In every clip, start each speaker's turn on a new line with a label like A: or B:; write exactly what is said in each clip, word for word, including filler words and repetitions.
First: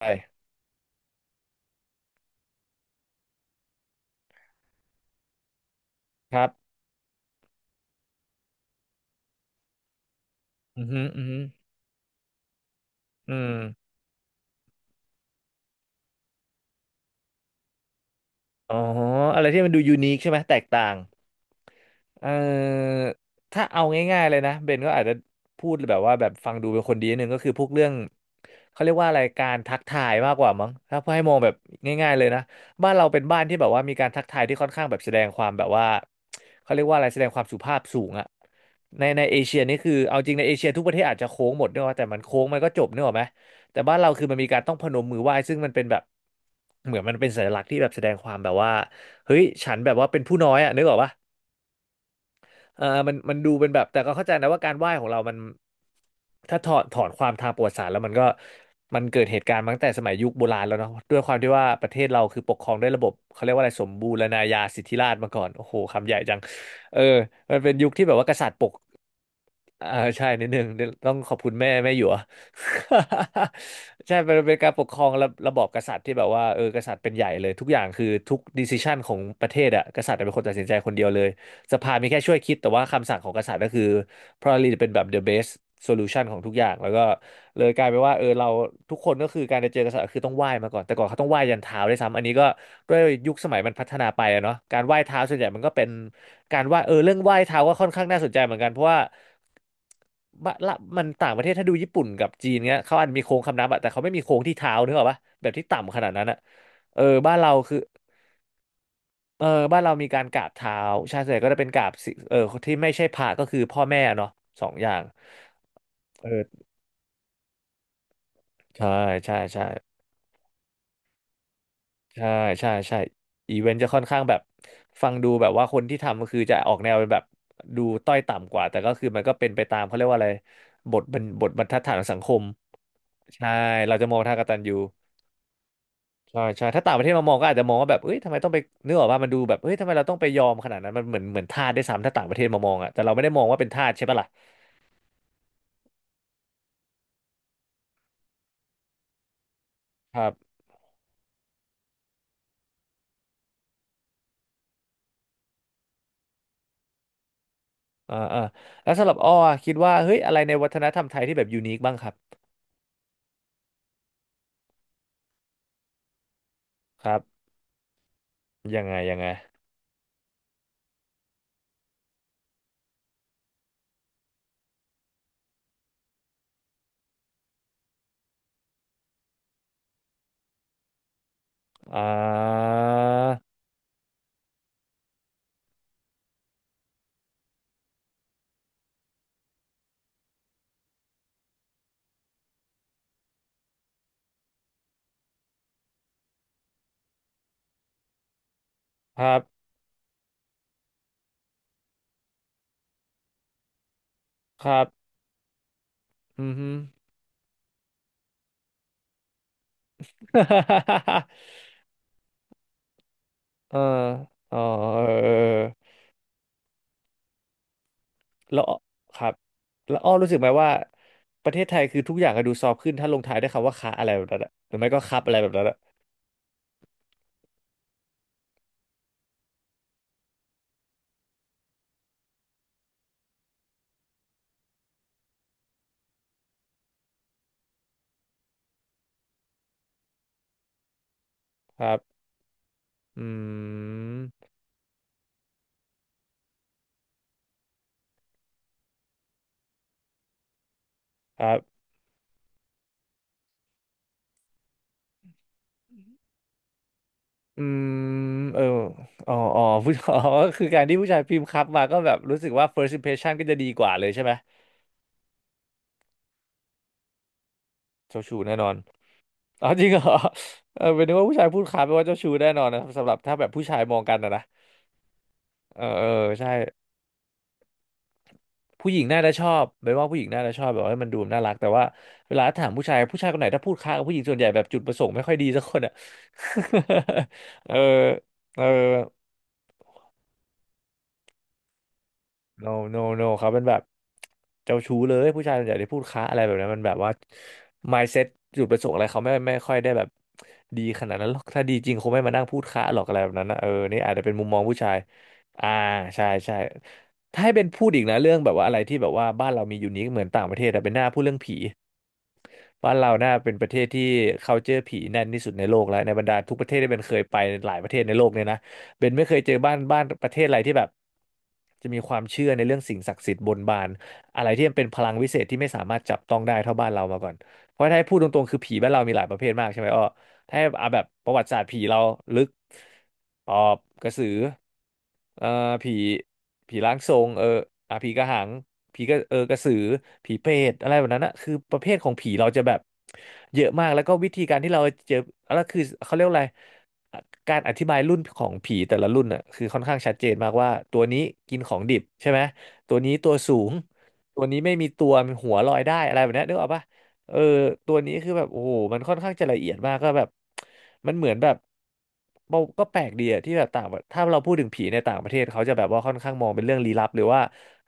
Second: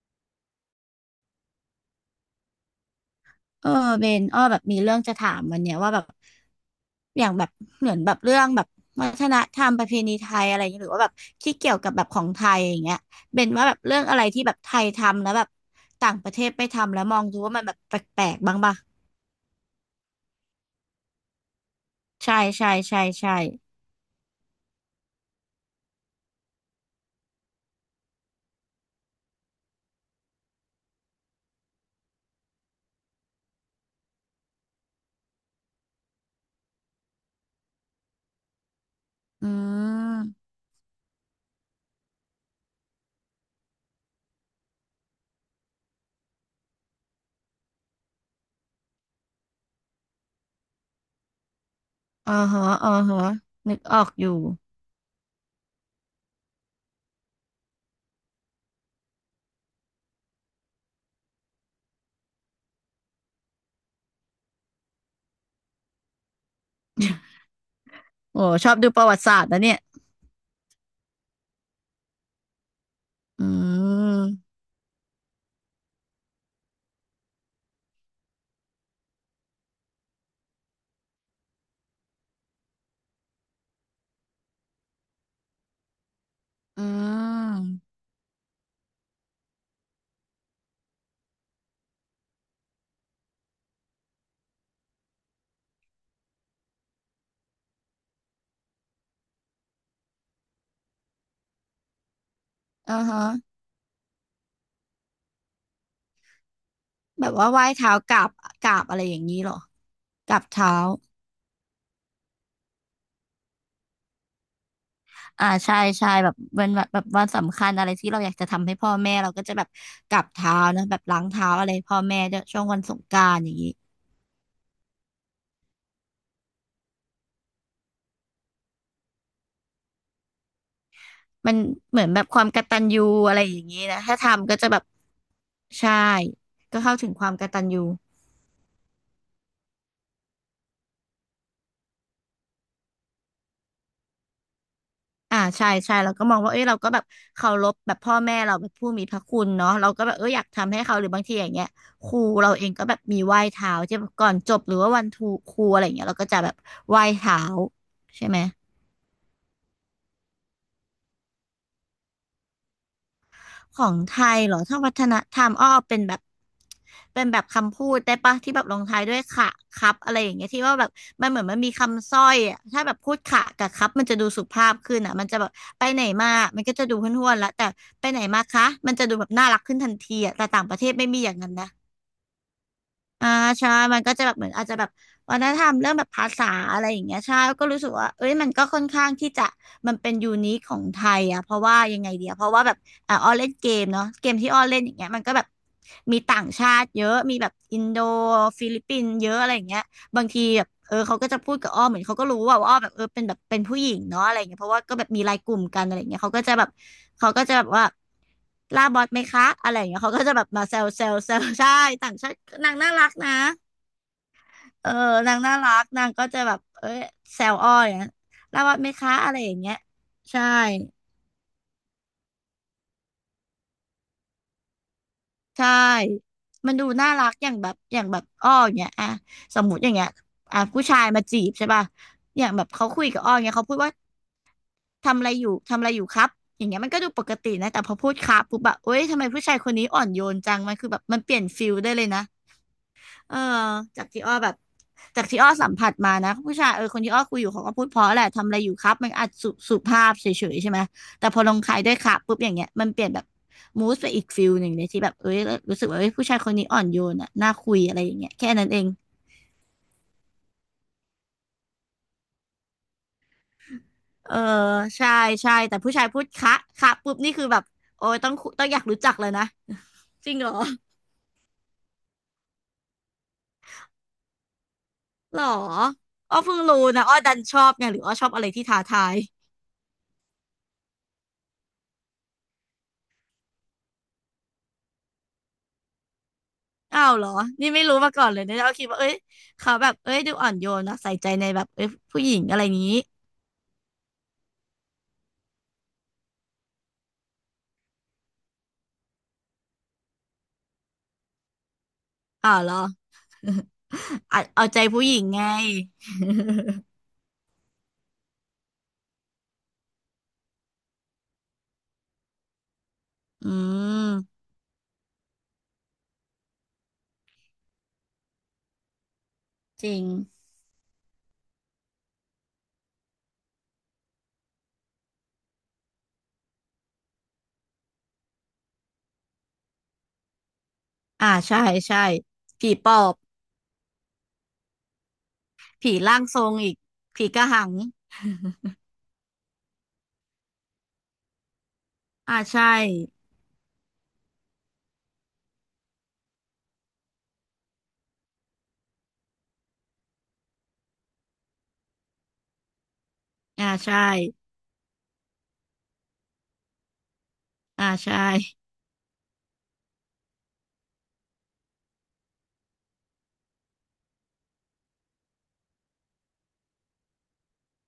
A: ไป
B: เออเบนอ้อแบบมีเรื่องจะถามวันเนี้ยว่าแบบ
A: ครับ
B: อย่างแบบเหมือนแบบเรื่องแบบวัฒนธรรมประเพณีไทยอะไรอย่าง
A: อื
B: เงี้ย
A: มอ
B: หรือ
A: ฮึ
B: ว่า
A: อ
B: แบบ
A: อือฮึ
B: ที่เกี่
A: อ
B: ยวกับแบบของไทยอย่างเงี้ย
A: อื
B: เบน
A: ม
B: ว่าแบบเรื่องอะไรที่แบบไทยทำแล้วแบบต่างประเทศไม่ทำแล้วมองดูว่ามันแบบแปลกๆบ้าง
A: อ๋
B: ปะ
A: อ อะไรที่มันดูยูนิคใช่ไหม แตกต่าง เอ
B: ใช่ใช่
A: อ
B: ใช่ใช่
A: ถ้าเอาง่ายๆเลยนะเบนก็อาจจะพูดแบบว่าแบบฟังดูเป็นคนดีนิดนึงก็คือพวกเรื่องเขาเรียกว่าอะไรการทักทายมากกว่ามั้งถ้าให้มองแบบง่ายๆเลยนะบ้านเราเป็นบ้านที่แบบว่ามีการทักทายที่ค่อนข้างแบบแสดงความแบบว่าเขาเรียกว่าอะไรแสดงความสุภาพสูงอะในในเอ
B: อื
A: เชียนี่คือเอาจริงใน
B: ม
A: เอเชียทุกประเทศอาจจะโค้งหมดเนกอะแต่มันโค้งมันก็จบเนกอะไหมแต่บ้านเราคือมันมีการต้องพนมมือไหว้ซึ่งมันเป็นแบบเหมือนมันเป็นสัญลักษณ์ที่แบบแสดงความแบบว่าเฮ้ยฉันแบบว่าเป็นผู้น้อยอะนึกออกปะ
B: อ๋อฮะ
A: เออ
B: อ๋อ
A: มัน
B: ฮะ
A: มันดูเป็น
B: นึ
A: แบ
B: ก
A: บ
B: อ
A: แต่
B: อก
A: ก็
B: อ
A: เข้า
B: ยู่
A: ใจนะว่าการไหว้ของเรามันถ้าถอดถอนความทางประวัติศาสตร์แล้วมันก็มันเกิดเหตุการณ์มาตั้งแต่สมัยยุคโบราณแล้วเนาะด้วยความที่ว่าประเทศเราคือปกครองด้วยระบบ เขาเรียกว่าอะไรสมบูรณาญาสิทธิราชย์มาก่อนโอ้โหคำใหญ่จังเออมันเป็นยุคที่แบบว่าก
B: โอ้
A: ษัตริย์ป
B: ชอ
A: ก
B: บดูประวัติศาสตร์นะเนี่ย
A: อ่าใช่นิดนึงเดี๋ยวต้องขอบคุณแม่แม่หยว
B: อื
A: ใช่เป็นเป็
B: ม
A: นการปกครองระระบอบกษัตริย์ที่แบบว่าเออกษัตริย์เป็นใหญ่เลยทุกอย่างคือทุกดิส i ชันของประเทศอะกษัตริย์เป็นคนตัดสินใจคนเดียวเลยสภามีแค่ช่วยคิดแต่ว่าคำสั่งของกษัตริย์ก็คือ probably เป็นแบบ the best solution ของทุกอย่าง
B: อื
A: แล้วก็เลยกลายเป็
B: ม
A: นว่าเออเราทุกคนก็คือการจะเจอกษัตริย์คือต้องไหว้มาก่อนแต่ก่อนเขาต้องไหว้ยันเท้าด้วยซ้ำอันนี้ก็ ด้วยยุคสมัยมันพัฒนาไปอะเนาะการไหว้เท้าส่วนใหญ่มันก็เป็นการไหว้เออเรื่องไหว้เท้าก็ค่อนข้างน่าสนใจเหมือนกันเพราะว่าบะละมันต่างประเทศถ้าดูญี่ปุ่นกับจีนเงี้ย
B: อ๋อ
A: เขาอาจ
B: ฮะ
A: มีโค้งคำนับอะแต่เขาไม่มีโค้งที่เท้านึกออกปะแบบที่ต่ำขนาดนั้นอะเออ
B: แบ
A: บ้า
B: บ
A: น
B: ว่า
A: เรา
B: ไหว้
A: คือ
B: เท้ากราบกราบอะไรอย่างนี้
A: เออ
B: เหรอ
A: บ้านเรามีการ
B: ก
A: ก
B: รา
A: รา
B: บ
A: บ
B: เท้า
A: เท้าใช่ส่วนใหญ่ก็จะเป็นกราบสิเออที่ไม่ใช่พระก็คือพ่อแม่เนาะสองอย่าง
B: อ่าใช่ใช่
A: เอ
B: แบบวั
A: อ
B: นแบบแบบวันสำคัญอะไรที่เราอยากจะทำให้
A: ใช่
B: พ่อแม่เรา
A: ใช่
B: ก็จะ
A: ใช่
B: แบบกราบเท้านะแบบล้างเท้าอะไรพ่อแม่
A: ใช่
B: ด้วยช่วง
A: ใช่
B: วันส
A: ใช่
B: งกรานต์อ
A: อี
B: ย่าง
A: เว
B: นี้
A: นต์จะค่อนข้างแบบฟังดูแบบว่าคนที่ทำก็คือจะออกแนวเป็นแบบดูต้อยต่ำกว่าแต่ก็คือมันก็เป็นไปตามเขาเรียกว่าอะไรบทบรรบท
B: มัน
A: บรรทัดฐาน
B: เห
A: ข
B: มื
A: อ
B: อ
A: ง
B: น
A: สั
B: แบ
A: ง
B: บ
A: ค
B: ค
A: ม
B: วามกตัญญูอะไร
A: ใช่
B: อย่างนี้
A: เรา
B: นะ
A: จะม
B: ถ้า
A: องทางก
B: ทำ
A: ตั
B: ก็
A: ญ
B: จะ
A: ญู
B: แบบใช่
A: ใช่ใช่
B: ก็
A: ถ้าต่า
B: เข้า
A: งประ
B: ถึ
A: เท
B: ง
A: ศ
B: ค
A: มา
B: วา
A: ม
B: ม
A: อง
B: ก
A: ก็อาจ
B: ตั
A: จะ
B: ญ
A: มอง
B: ญู
A: ว่าแบบเอ้ยทำไมต้องไปเนื้อออกว่ามันดูแบบเอ้ยทำไมเราต้องไปยอมขนาดนั้นมันเหมือนเหมือนทาสได้วยซ้ำถ้าต่างประเทศมามองอ่ะแต่เราไม่ได้มองว่าเป็นทาสใช่ปะล่ะ
B: อ่าใช่ใช่เราก็มองว่าเอ้ยเราก็แบบเคารพแบบพ่อแม่เราแบบผู้มีพระคุณเนาะเราก็แบบ
A: ค
B: เอ
A: รั
B: ออยาก
A: บ
B: ทำให้เขาหรือบางทีอย่างเงี้ยครูเราเองก็แบบมีไหว้เท้าที่แบบก่อนจบหรือว่าวันทูครูอะไรอย่างเงี้ยเราก็จะแบบไหว้เท้า
A: อ่า
B: ใช่ไหม
A: อ่าแล้วสำหรับอ้ออะคิดว่าเฮ้ยอะไรในวัฒนธรรมไทยที่แบบยูนิคบ้างครับ
B: ของไทยเหรอถ้าวัฒนธรรมอ้อเป็นแบบ
A: ครับ
B: เป็นแบบคำพูดได้ปะที่แบบล
A: ยั
B: ง
A: งไง
B: ท้าย
A: ยั
B: ด้
A: ง
B: วย
A: ไง
B: ค่ะครับอะไรอย่างเงี้ยที่ว่าแบบมันเหมือนมันมีคำสร้อยอะถ้าแบบพูดค่ะกับครับมันจะดูสุภาพขึ้นอ่ะมันจะแบบไปไหนมามันก็จะดูห้วนๆแล้วแต่ไปไหนมาคะมันจะดูแบบน่ารักขึ้นทันทีอ่ะแต่ต่างประเทศไม่มีอย่างนั้นนะ
A: อ่า
B: อ่าใช่มันก็จะแบบเหมือนอาจจะแบบวัฒนธรรมเรื่องแบบภาษาอะไรอย่างเงี้ยใช่ก็รู้สึกว่าเอ้ยมันก็ค่อนข้างที่จะมันเป็นยูนิคของไทยอ่ะเพราะว่ายังไงเดียเพราะว่าแบบอ่าอ้อเล่นเกมเนาะเกมที่อ้อเล่นอย่างเงี้ยมันก็แบบมีต่างชาติเยอะมีแบบอินโดฟิลิปปินส์
A: ค
B: เย
A: รั
B: อะ
A: บ
B: อะไรอย่างเงี้ย บางทีแบบเออเขาก็จะพูดกับอ้อเหมือนเขาก็รู้ว่าว่าอ้อแบบเออเป็นแบบเป็นผู้หญิงเนาะอะไรเงี้ยเพ
A: ค
B: ราะ
A: รั
B: ว่า
A: บ
B: ก็แบบมีไลน์กลุ่มกันอะไรเงี้ยเขาก็
A: อื
B: จะ
A: อ
B: แบ
A: ฮึ
B: บเขาก็จะแบบว่าล่าบอสไหมคะอะไรเงี้ยเขาก็จะแบบมาแซวแซวแซว ใช่ต่างชาตินางน่ารักนะ
A: เอออ๋อ
B: เออ
A: เออเอ
B: นางน่ารัก
A: อ
B: นางก็จะแบบเออแซวอ้ออย่างเงี้ย
A: แล้
B: ล่า
A: ว
B: บ
A: อ้
B: อ
A: อ
B: สไหมคะ
A: ครั
B: อะ
A: บ
B: ไรอย่างเงี้ย
A: แล้วอ้อรู้สึก
B: ใช่
A: ไหมว่าประเทศไทยคือทุกอย่างก็ดูซอฟต์ขึ้นถ้าลงท้ายด้วยคำว่าคะอะไรแบบนั้นอะหรือไม่ก็ครับอะไรแบบนั้น
B: ใช่
A: อะ
B: มันดูน่ารักอย่างแบบอย่างแบบอ้ออย่างเงี้ยอ่ะสมมติอย่างเงี้ยอ่ะผู้ชายมาจีบใช่ป่ะอย่างแบบเขาคุยกับอ้ออย่างเงี้ยเขาพูดว่า ทำอะไรอยู่ทำอะไรอยู่ครับอย่างเงี้ยมันก็ดูปกตินะแต่พอพูดครับปุ๊บแบบเอ้ยทำไมผู้ชายคนนี้อ่อนโยนจังมันคือแบบมันเปลี่ยนฟิล
A: ค
B: ได้
A: รั
B: เลย
A: บ
B: นะ
A: อื
B: เออจากที่อ้อ
A: ม
B: แบบจากที่อ้อสัมผัสมานะผู้ชายเออคนที่อ้อคุยอยู่เขาก็พูดเพราะแหละทำอะไรอยู่ครับมันอาจสุสุภาพเฉยๆใช่ไหมแต่พ
A: ค
B: อ
A: รั
B: ลง
A: บ
B: ท้ายด้วยครับปุ๊บอย่างเงี้ยมันเปลี่ยนแบบมูสไปอีกฟิลหนึ่งเลยที่แบบเอ้ยรู้สึกว่าเอ้ยผู้ชายคนนี้อ่อนโยนอ่ะน่า
A: อื
B: คุย
A: ม
B: อะไรอย่างเงี้ยแค่
A: เออ
B: นั้นเอง
A: อ๋ออ๋อผู้ อ๋อคือการที่ผู้ชายพิมพ์ครับมาก็แบบรู้สึกว่า first impression ก็จะดีกว่าเลยใช่ไห
B: เอ
A: ม
B: อใช่ใช่แต่ผู้ชายพูดคะคะปุ๊บนี่คือแบบโอ้ย
A: เจ้า
B: ต้อง
A: ชู้
B: คุ
A: แน่
B: ต้
A: น
B: อ
A: อ
B: ง
A: น
B: อยากรู้จักเลยนะ
A: อ๋อจริงเหรอ
B: จริงเหรอ
A: เออเป็นนึกว่าผู้ชายพูดครับแปลว่าเจ้าชู้แน่นอนนะสำหรับถ้าแบบผู้ชายมองกันนะนะ
B: หรอ
A: เออเออ
B: อ้อ
A: ใช่
B: เพิ่งรู้นะอ้อดันชอบไงหรืออ้อชอบอะไรที่ท้า
A: ผู้หญิ
B: ทา
A: ง
B: ย
A: น่าจะชอบเป็นว่าผู้หญิงน่าจะชอบแบบว่าให้มันดูน่ารักแต่ว่าเวลาถามผู้ชายผู้ชายคนไหนถ้าพูดค้ากับผู้หญิงส่วนใหญ่แบบจุดประสงค์ไม่ค่อยดีสักคนอ่ะ
B: อ้าวเหรอ นี่
A: เออ
B: ไม่รู้มาก่อนเลยเนี่ย
A: เออ
B: อ้อคิดว่าเอ้ยเขาแบบเอ้ยดูอ่อนโยนนะใส่ใจในแบบเอ้ยผู้หญิงอะไรอ
A: no
B: ย่างนี้
A: no no เขาเป็นแบบเจ้าชู้เลยผู้ชายส่วนใหญ่ที่พูดค้าอะไรแบบนั้นมันแบบว่า mindset จุดประสงค์อะไรเขาไม่ไม่ค่อยได้แบบดีขนาดนั้นหรอกถ้าดีจริงคงไม่มานั่ง
B: อ้า
A: พู
B: ว
A: ด
B: เหรอ
A: ค้าหรอกอะไรแบบนั้นนะเออนี่อาจจะ เป็น
B: เอา
A: มุมมอง
B: เอา
A: ผู้
B: ใจ
A: ชาย
B: ผู้หญิงไง
A: อ่าใช่ใช่ถ้าให้เป็นพูดอีกนะเรื่องแบบว่าอะไรที่แบบว่าบ้านเรามียูนิคเหมือนต่างประเทศแต่เป็นหน้าพูดเรื่องผี บ้านเราน่า
B: อื
A: เป็นประเทศที่
B: ม
A: culture ผีแน่นที่สุดในโลกแล้วในบรรดาทุกประเทศที่เป็นเคยไปหลายประเทศในโลกเนี่ยนะเบนไม่เคยเจอบ้าน
B: จริ
A: บ้า
B: ง
A: นประเทศอะไรที่แบบจะมีความเชื่อในเรื่องสิ่งศักดิ์สิทธิ์บนบานอะไรที่มันเป็นพลังวิเศษที่ไม่สามารถจับต้องได้เท่าบ้านเรามาก่อนเพราะถ้าให้พูดตรงๆคือผีบ้านเรามีหลายประเภทมากใช่ไหมอ้อ ถ้าเอาแบบป
B: อ่า
A: ระวัติศา
B: ใช่
A: สตร์ผีเรา
B: ใช่
A: ลึก
B: ผีปอบ
A: ปอบกระสือเอ่อผี
B: ผีร่างทรงอี
A: ผี
B: ก
A: ร่างทร
B: ผี
A: ง
B: ก
A: เอ
B: ระ
A: อ
B: หัง
A: อ่ะผีกระหังผีกระเออกระสือผีเปรตอะไรแบบนั้นนะคือประเภทของผี
B: อ่า
A: เราจะ
B: ใช่
A: แบบเยอะมากแล้วก็วิธีการที่เราเจอแล้วคือเขาเรียกว่าอะไรการอธิบายรุ่นของผีแต่ละรุ่นน่ะคือค่อนข้างชัดเจนมากว่าตัวนี้กินของดิบใช่ไหมตัวนี้ตัวสู
B: อ่า
A: ง
B: ใช่
A: ตัวนี้ไม่มีตัวมีหัวลอยได้อะไรแบบเนี้ยนึกออกปะ เออ
B: อ่า
A: ตัวนี้
B: ใช่
A: คือแบบโอ้โหมันค่อนข้างจะละเอียดมากก็แบบ มันเหมือนแบบเราก็แปลกดีอะที่แบบต่างประถ้าเราพูดถึงผีในต่างประเทศเขาจะแบบว่าค่อนข้างมองเป็นเรื่องลี้ลับหรือว่า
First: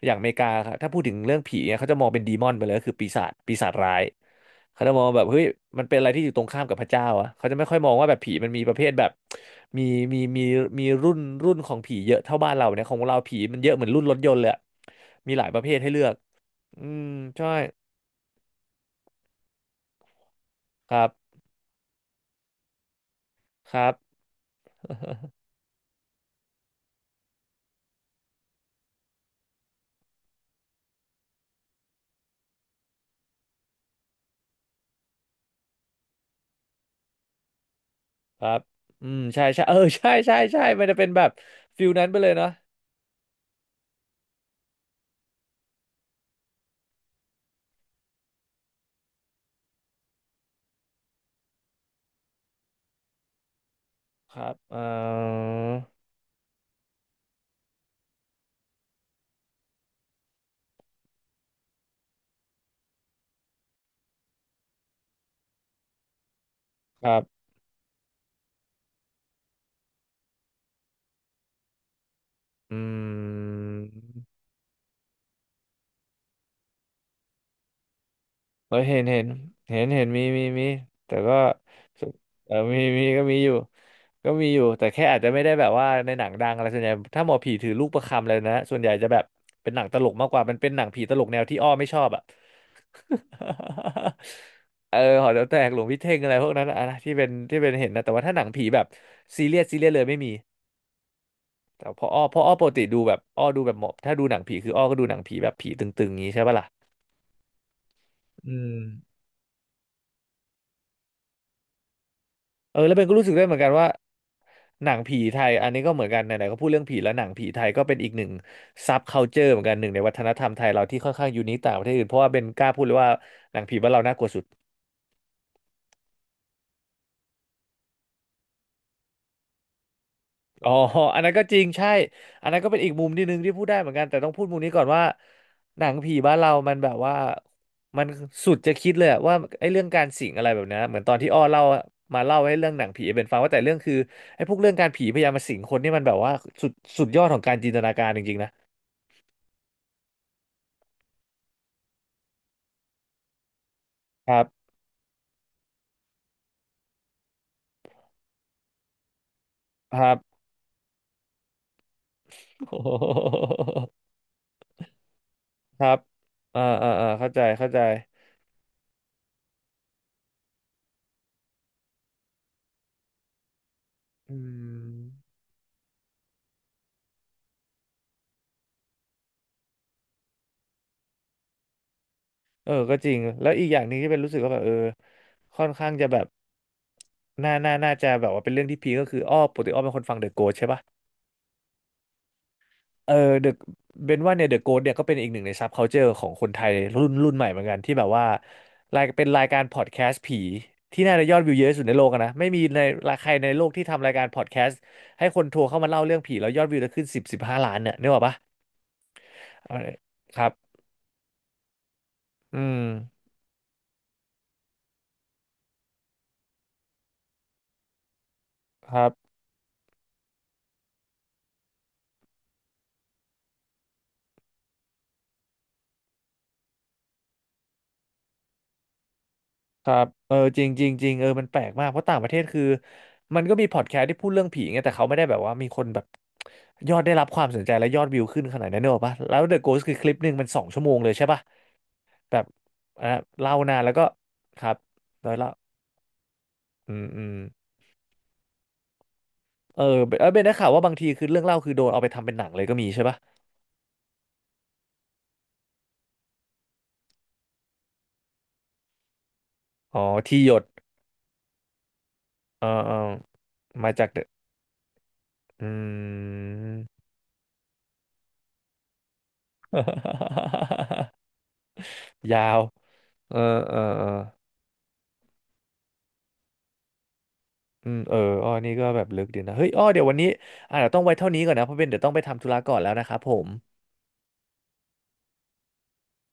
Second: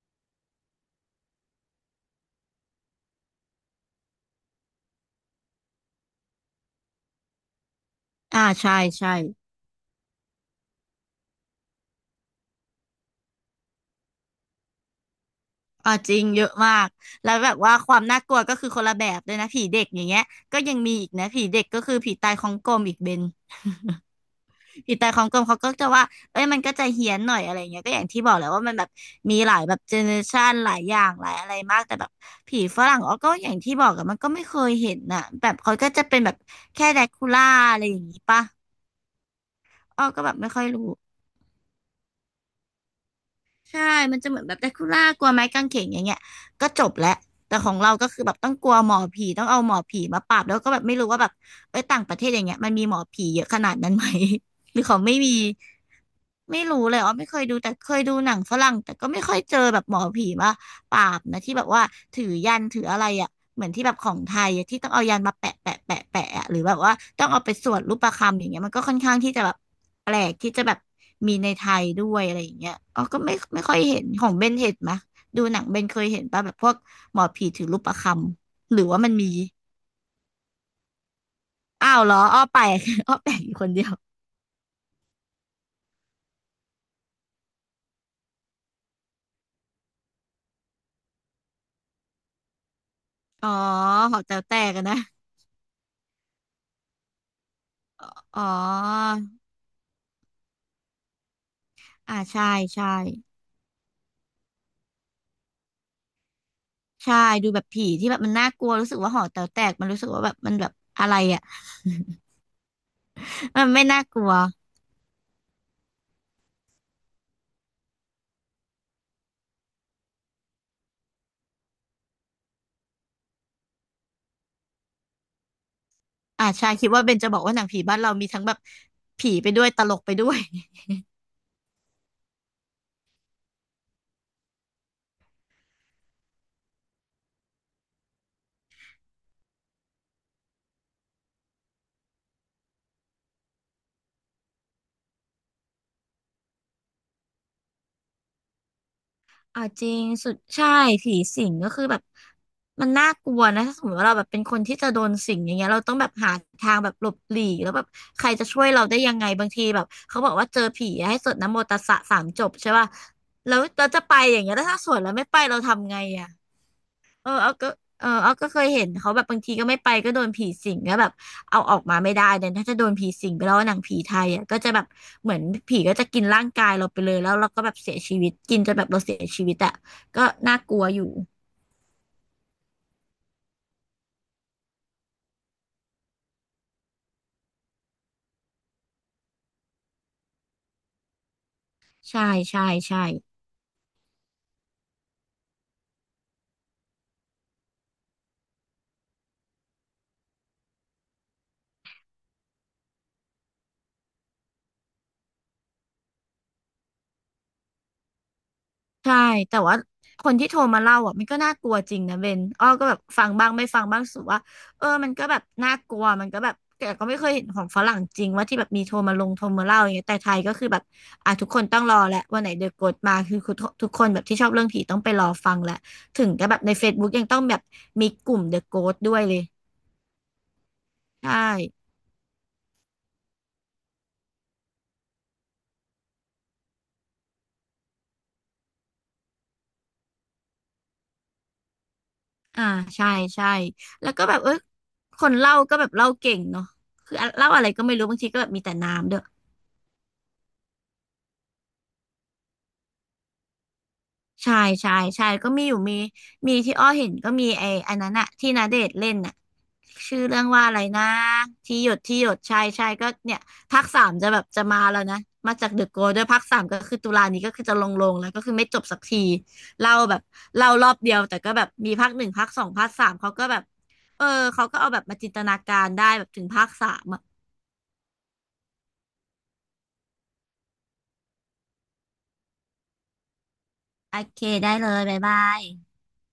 A: อย่างอเมริกาครับถ้าพูดถึงเรื่องผีเนี่ยเขาจะมองเป็นดีมอนไปเลยก็คือปีศาจปีศาจร้ายเขาจะมองแบบเฮ้ยมันเป็นอะไรที่อยู่ตรงข้ามกับพระเจ้าอะเขาจะไม่ค่อยมองว่าแบบผี
B: อ่า
A: มันมีป
B: ใช่
A: ระเภทแบ
B: ใช่
A: บมีมีมีมีรุ่นรุ่นของผีเยอะเท่าบ้านเราเนี่ยของเราผีมันเยอะเหมือนรุ่นรถยนต์เลยอะมีหลายประเภทให้
B: อ่า
A: เลือ
B: จ
A: ก
B: ริงเยอะมา
A: อื
B: ก
A: ม
B: แล้ว
A: ใช่
B: แบบว่าความน่ากลัวก็คือคนละแบบเลยนะผีเด็กอย่างเงี้ยก็ยังมี
A: ครั
B: อีกนะ
A: บ
B: ผีเด็กก็คือผีตายของกลมอีกเบน
A: ครับ
B: ผีตายของกลมเขาก็จะว่าเอ้ยมันก็จะเฮี้ยนหน่อยอะไรเงี้ยก็อย่างที่บอกแหล้วว่ามันแบบมีหลายแบบเจเนอเรชันหลายอย่างหลายอะไรมากแต่แบบผีฝรั่งอ๋อก็อย่างที่บอกอะมันก็ไม่เคยเห็นน่ะแบบเขาก็จะเป็นแบบแค่แดกคูล่าอะไรอย่างงี้
A: ค
B: ปะ
A: รับอืมใช่ใช่ เออ
B: อ๋อ
A: ใช่
B: ก็แบ
A: ใช่
B: บไม่
A: ใช่
B: ค่อย
A: มั
B: รู้
A: นจะเป็นแบบฟิลนั้นไปเลยเนาะ
B: ใช่ มันจะเหมือนแบบแดคูล่ากลัวไม้กางเขนอย่างเงี้ยก็จบแล้ว แต่ของเราก็คือแบบต้องกลัวหมอผี ต้องเอาหมอผีมาปราบแล้วก็แบบไม่รู้ว่าแบบเอ้ยต่างประเทศอย่างเงี้ยมันมีหมอผีเยอะขนาดนั้นไหม
A: ครับ
B: ห
A: เอ
B: รือเขาไม่มี
A: อ
B: ไม่รู้เลยอ๋อไม่เคยดูแต่เคยดูหนังฝรั่งแต่ก็ไม่ค่อยเจอแบบหมอผีมาปราบนะที่แบบว่าถือยันถืออะไรอ่ะเหมือนที่แบบของไทยอะที่ต้องเอายันมาแปะแปะแปะแปะอะหรือแบบว่า
A: ครั
B: ต้อง
A: บ
B: เอาไปสวดรูปประคำอย่างเงี้ยมันก็ค่อนข้างที่จะแบบแปลกที่จะแบบมีในไทยด้วยอะไรอย่างเงี้ย
A: อื
B: อ๋อก็ไม่ไม่ค่อยเห็นของ
A: ม
B: เบนเห็นไหมดูหนังเบนเคยเห็นป่ะแบบพวกหมอผีถือรูปประค
A: เอ
B: ำห
A: อ
B: รือ
A: เห็
B: ว่า
A: น
B: มัน
A: เห็น
B: มี
A: เห็นเห็นมีมีมีแต่ก็
B: อ้าวเหรออ้อ
A: เออ
B: แปล
A: มี
B: ก
A: มี
B: อ้อ
A: ก็
B: แปล
A: มี
B: ก
A: อ
B: อ
A: ยู่
B: ยู่คนเดียว
A: ก็มีอยู่แต่แค่อาจจะไม่ได้แบบว่าในหนังดังอะไรส่วนใหญ่ถ้าหมอผีถือลูกประคำเลยนะส่วนใหญ่จะแบบเป็นหนังตลกมากกว่ามันเป็นหนังผีตลกแนวที่อ้อไม่ชอบอ่ะ
B: อ๋อหอแต๋วแตกอะ
A: เอ
B: นะ
A: อหอแถวแตกหลวงพี่เท่งอะไรพวกนั้นอะนะที่เป็นที่เป็นเห็นนะแต่ว่าถ้า
B: อ๋
A: ห
B: อ
A: นังผีแบบซีเรียสซีเรียสเลยไม่มีแต่พอ
B: อ่า
A: อ้อพอ
B: ใช่
A: อ้อปกติ
B: ใช่
A: ดูแบบอ้อดูแบบหมอบถ้าดูหนังผีคืออ้อก็ดูหนังผีแบบผีตึงๆงี้ใช่ปะล่ะ
B: ใช่ดูแบบผีที่แบบมันน่า
A: อื
B: กลัว
A: ม
B: รู้สึกว่าหอแต๋วแตกมันรู้สึกว่าแบบมันแบบอะไรอ่ะ
A: เออแล้วเบนก็รู้สึกได้เหมื อน
B: มัน
A: กัน
B: ไม่
A: ว่า
B: น่ากลัว
A: หนังผีไทยอันนี้ก็เหมือนกันไหนๆก็พูดเรื่องผีแล้วหนังผีไทยก็เป็นอีกหนึ่งซับคัลเจอร์เหมือนกันหนึ่งในวัฒนธรรมไทยเราที่ค่อนข้างยูนิคต่างประเทศอื่นเพราะว่าเบนกล้าพูดเลยว่าหนังผีบ้านเราน่ากลัวสุด
B: อ่าใช่คิดว่าเบนจะบอกว่าหนังผีบ้านเรามีทั้งแบบผีไปด้วยตลกไปด้วย
A: อ๋ออันนั้นก็จริงใช่ อันนั้นก็เป็นอีกมุมนิดนึงที่พูดได้เหมือนกันแต่ต้องพูดมุมนี้ก่อนว่าหนังผีบ้านเรามันแบบว่ามันสุดจะคิดเลยอะว่าไอ้เรื่องการสิงอะไรแบบเนี้ยเหมือนตอนที่อ้อเล่ามาเล่าให้เรื่องหนังผีเป็นฟังว่าแต่เรื่องคือไอ้พวกเรื่องการผีพยายามมาสิงคนนี่มันแบบว่าสุดสุดยอดของการจินตนาการจริงๆนะ
B: อ่าจริงสุดใช่ผีสิงก็คือแบบมันน่ากลัวนะถ้าสมมติว่าเราแบบ
A: ค
B: เป็
A: รั
B: นคน
A: บ
B: ที่จะโดนสิงอย่างเงี้ยเราต้องแบบหาทางแบบหลบหลีกแล้วแบบใครจะช่วยเราได้ยังไงบางทีแบบ
A: ครั
B: เขาบอก
A: บ
B: ว่าเจอผีให้สวดนะโมตัสสะสามจบ ใช่
A: โอ้โ
B: ป่ะแล้
A: ห
B: วเราจะไปอย่างเงี้ยแล้วถ้าสวดแล้วไม่ไปเรา
A: ครั
B: ทำไง
A: บ
B: อ่ะ
A: อ่าอ่าอ่า
B: เอ
A: เข้า
B: อ
A: ใจ
B: เอา
A: เข้า
B: ก็
A: ใจ
B: เออเอาก็เคยเห็นเขาแบบบางทีก็ไม่ไปก็โดนผีสิงก็แบบเอาออกมาไม่ได้เนี่ยถ้าจะโดนผีสิงไปแล้วหนังผีไทย
A: อื
B: อ่ะก็จะแบบ
A: ม
B: เหมือนผีก็จะกินร่างกายเราไปเลยแล้วเราก็แบบเสียชีวิตกินจนแบบเราเสียชีวิตอ่ะก็น่ากลัวอยู่
A: เออก็จริงแล้วอีกอย่างหนึ่งที่เป็นรู้สึกว่าแบบเออค่อนข้างจะแบบ น่าน่าน่าจะแบบว่าเป็นเรื่องที่พีคก็คืออ้อปกติอ้อเป็นคนฟังเดอะโก t ใช่ปะ
B: ใช่ใช่ใช่
A: เออเดอะเบนว่าเนี่ยเดอะโก t เนี่ยก็เป็นอีกหนึ่งในซับคัลเจอร์ของคนไทยรุ่นรุ่นใหม่เหมือนกันที่แบบว่ารายเป็นรายการพอดแคสต์ผีที่น่าจะยอดวิวเยอะที่สุดในโลกอะนะไม่มีในใครในโลกที่ทำรายการพอดแคสต์ให้คนโทรเข้ามาเล่าเรื่องผีแล้วยอดวิวจะขึ้นสิบสิบห้าล้านเนี่ยนึกออกปะ
B: ใช่แต่
A: เอา
B: ว่า
A: เลย
B: คน
A: ครั
B: ที่
A: บ
B: โทรมาเล่าอ่ะมันก็น่ากลัวจริงนะเบน
A: อื
B: อ้อ
A: ม
B: ก็แบบฟังบ้างไม่ฟังบ้างรู้สุว่าเออมันก็แบบน่ากลัวมันก็แบบแต่ก็ไม่เคยเห็นของฝรั่งจริงว่าที่แบบมี
A: ค
B: โทร
A: รับ
B: มาลงโทรมาเล่าอย่างเงี้ยแต่ไทยก็คือแบบอ่ะทุกคนต้องรอแหละวันไหนเดอะโกสมาคือทุกทุกคนแบบที่ชอบเรื่องผีต้องไปรอฟังแหละถึงจะแบบใน Facebook ยังต้องแบบมีกลุ่มเดอะโกสด้วยเลย
A: ครับเออจริงจริงจริงเออ
B: ใช่
A: มันแปลกมากเพราะต่างประเทศคือมันก็มีพอดแคสต์ที่พูดเรื่องผีไงแต่เขาไม่ได้แบบว่ามีคนแบบยอดได้รับความสนใจและยอดวิวขึ้นขนาดนั้นเนอะปะแล้ว The Ghost คือคลิปหนึ่งมันสองชั่วโมงเลยใช่ปะแบบ
B: อ่าใช่
A: อ่ะ
B: ใช่
A: เล่านานแล้วก็
B: แล้วก็แบบเออ
A: ครับ
B: ค
A: โด
B: น
A: ยเล่า
B: เล่าก็แบบเล่าเก่งเนาะ
A: อืม
B: คือ
A: อืม
B: เล่าอะไรก็ไม่รู้บางทีก็แบบมีแต่น้ำด้วย
A: เออเบนเออเบนได้ข่าวว่าบางทีคือเรื่องเล่าคือโดนเอาไปทำเป็นหนังเลยก็มีใช่ปะ
B: ใช่ใช่ใช่ก็มีอยู่มีมีที่อ้อเห็นก็มีไอ้อันนั้นอะที่ณเดชน์เล่นอะ
A: อ๋อ
B: ชื่อ
A: ที่
B: เรื่อง
A: หยด
B: ว่าอะไรนะที่หยดที่หยดใช่
A: เออ
B: ใช่
A: เออ
B: ก็เนี่ยภาค
A: มา
B: สา
A: จาก
B: ม
A: The
B: จะแบบจะมาแล้วนะมา
A: อื
B: จากเดอะโกด้วยภาคสามก็
A: ม
B: คือตุลานี้ก็คือจะลงลงแล้วก็คือไม่จบสักทีเล่าแบบเล่ารอบเดี ยวแต่ก็แบบมีภาคหนึ่ง
A: ยา
B: ภาค
A: ว
B: สองภาคสามเขา
A: เออ
B: ก็แบบ
A: เออเออ
B: เออเขาก็เอาแบบมาจินตนาการได้แบบถึงภาคสามอะ
A: อืมเอออ้อนี่ก็แบบลึกดีนะเฮ้ยอ้อเดี๋ยววันนี้อาจจะเดี๋ยวต้องไว้เท่านี้ก่อนนะเพราะเป็นเดี๋ยวต้องไปทำธุระก่อนแล้วนะครับผม
B: โอเคได้เลยบ๊ายบาย